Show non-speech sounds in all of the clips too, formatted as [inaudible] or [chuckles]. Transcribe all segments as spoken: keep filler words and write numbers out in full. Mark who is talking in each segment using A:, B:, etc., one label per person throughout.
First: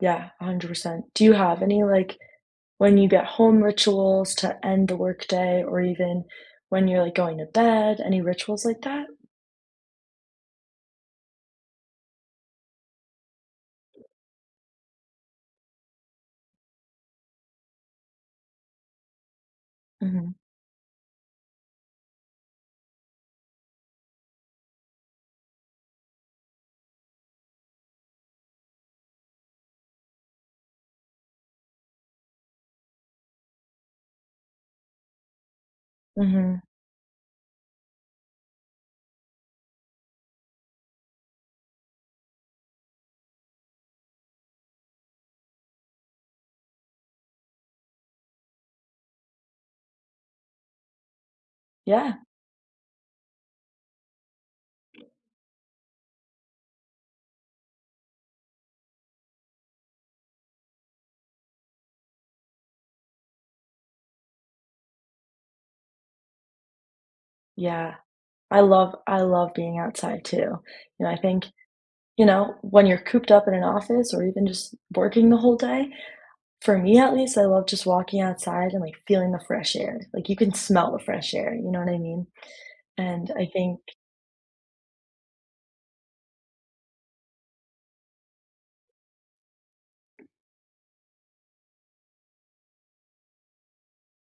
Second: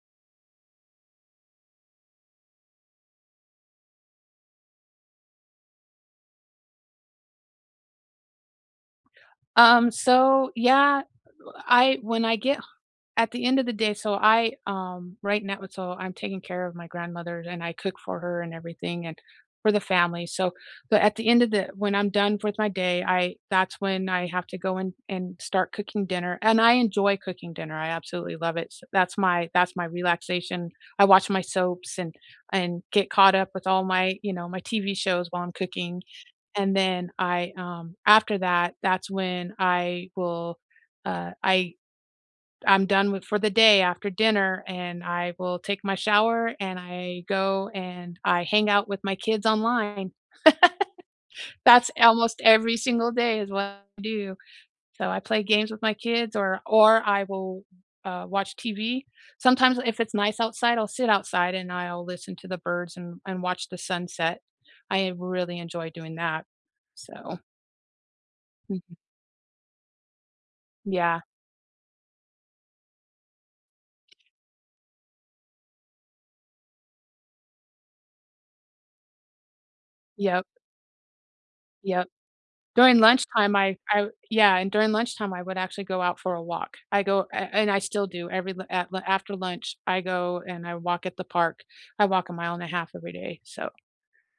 A: Yeah, a hundred percent. Do you have any, like, when-you-get-home rituals to end the workday or even when you're, like, going to bed? Any rituals like that?
B: Um, so yeah, I when I get h at the end of the day, so I um, right now so, I'm taking care of my grandmother, and I cook for her and everything, and for the family,
A: Mhm.
B: so but at the end of the when I'm done with my day, I that's when I have to go in and start cooking dinner- and I enjoy cooking dinner. I absolutely love it s that's my that's my relaxation. I watch my soaps and and get caught up with all my you know, my TV shows while I'm cooking,
A: Mhm.
B: and then I, um after that, that's when I will, uh, I I'm done with for the day after dinner, and I will take my shower, and I go and I hang out with my kids online. [laughs] That's
A: Yeah.
B: almost every single day is what I do. So, I play games with my kids or or I will, uh, watch TV. Sometimes if it's nice outside, I'll sit outside and I'll listen to the birds and and watch the sunset. I really enjoy doing that, so
A: Yeah. I love
B: Mhm.
A: I love being outside too. You know, I
B: Yeah.
A: think you know, when you're cooped up in an office or even just working the whole day, for me at least, I love just walking outside and, like, feeling the fresh air. Like, you
B: Yep.
A: can smell the fresh air, you know what I
B: Yep.
A: mean?
B: During
A: And I
B: lunchtime, I
A: think
B: I Yeah, and during lunchtime, I would actually go out for a walk. I go and and I still do every l af after lunch, I go and I walk at the park. I walk a mile and a half every day, so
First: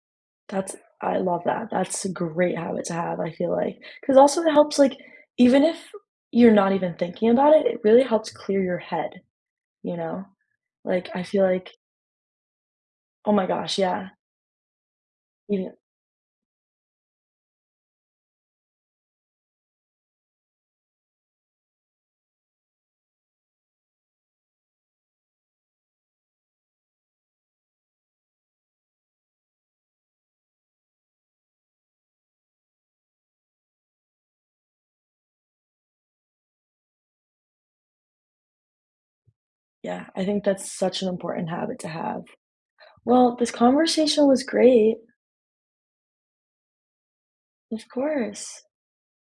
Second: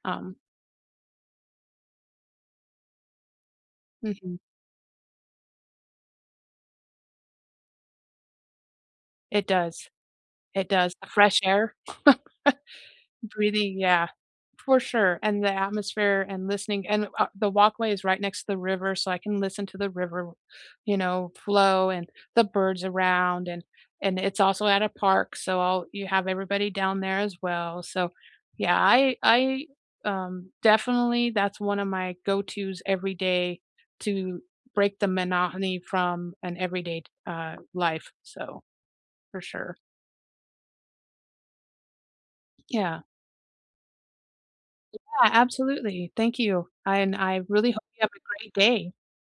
B: um
A: That's I love that. That's a great habit to have, I feel like. 'Cause,
B: Mhm.
A: also, it helps, like even if you're not even thinking about it, it really helps clear your head,
B: It does.
A: you know?
B: It does. A
A: Like, I
B: fresh
A: feel like
B: air, [chuckles]
A: Oh my gosh.
B: breathing Yeah,
A: Yeah.
B: for sure, and the
A: Mhm.
B: atmosphere, and listening, and a the walkway is right next to the river, so I can listen to the river, you know, flow and the birds around and and it's also at a park, so I'll you have everybody down there as well, so yeah, I I, um definitely that's one of my go-to's every day to break the monohony from an everyday d uh, life, so for sure.
A: Yeah, I think that's such an important habit to have.
B: Yeah.
A: Well, this conversation was great.
B: Yeah, absolutely. Thank you, and I really hope
A: Of
B: you have a great
A: course.
B: day.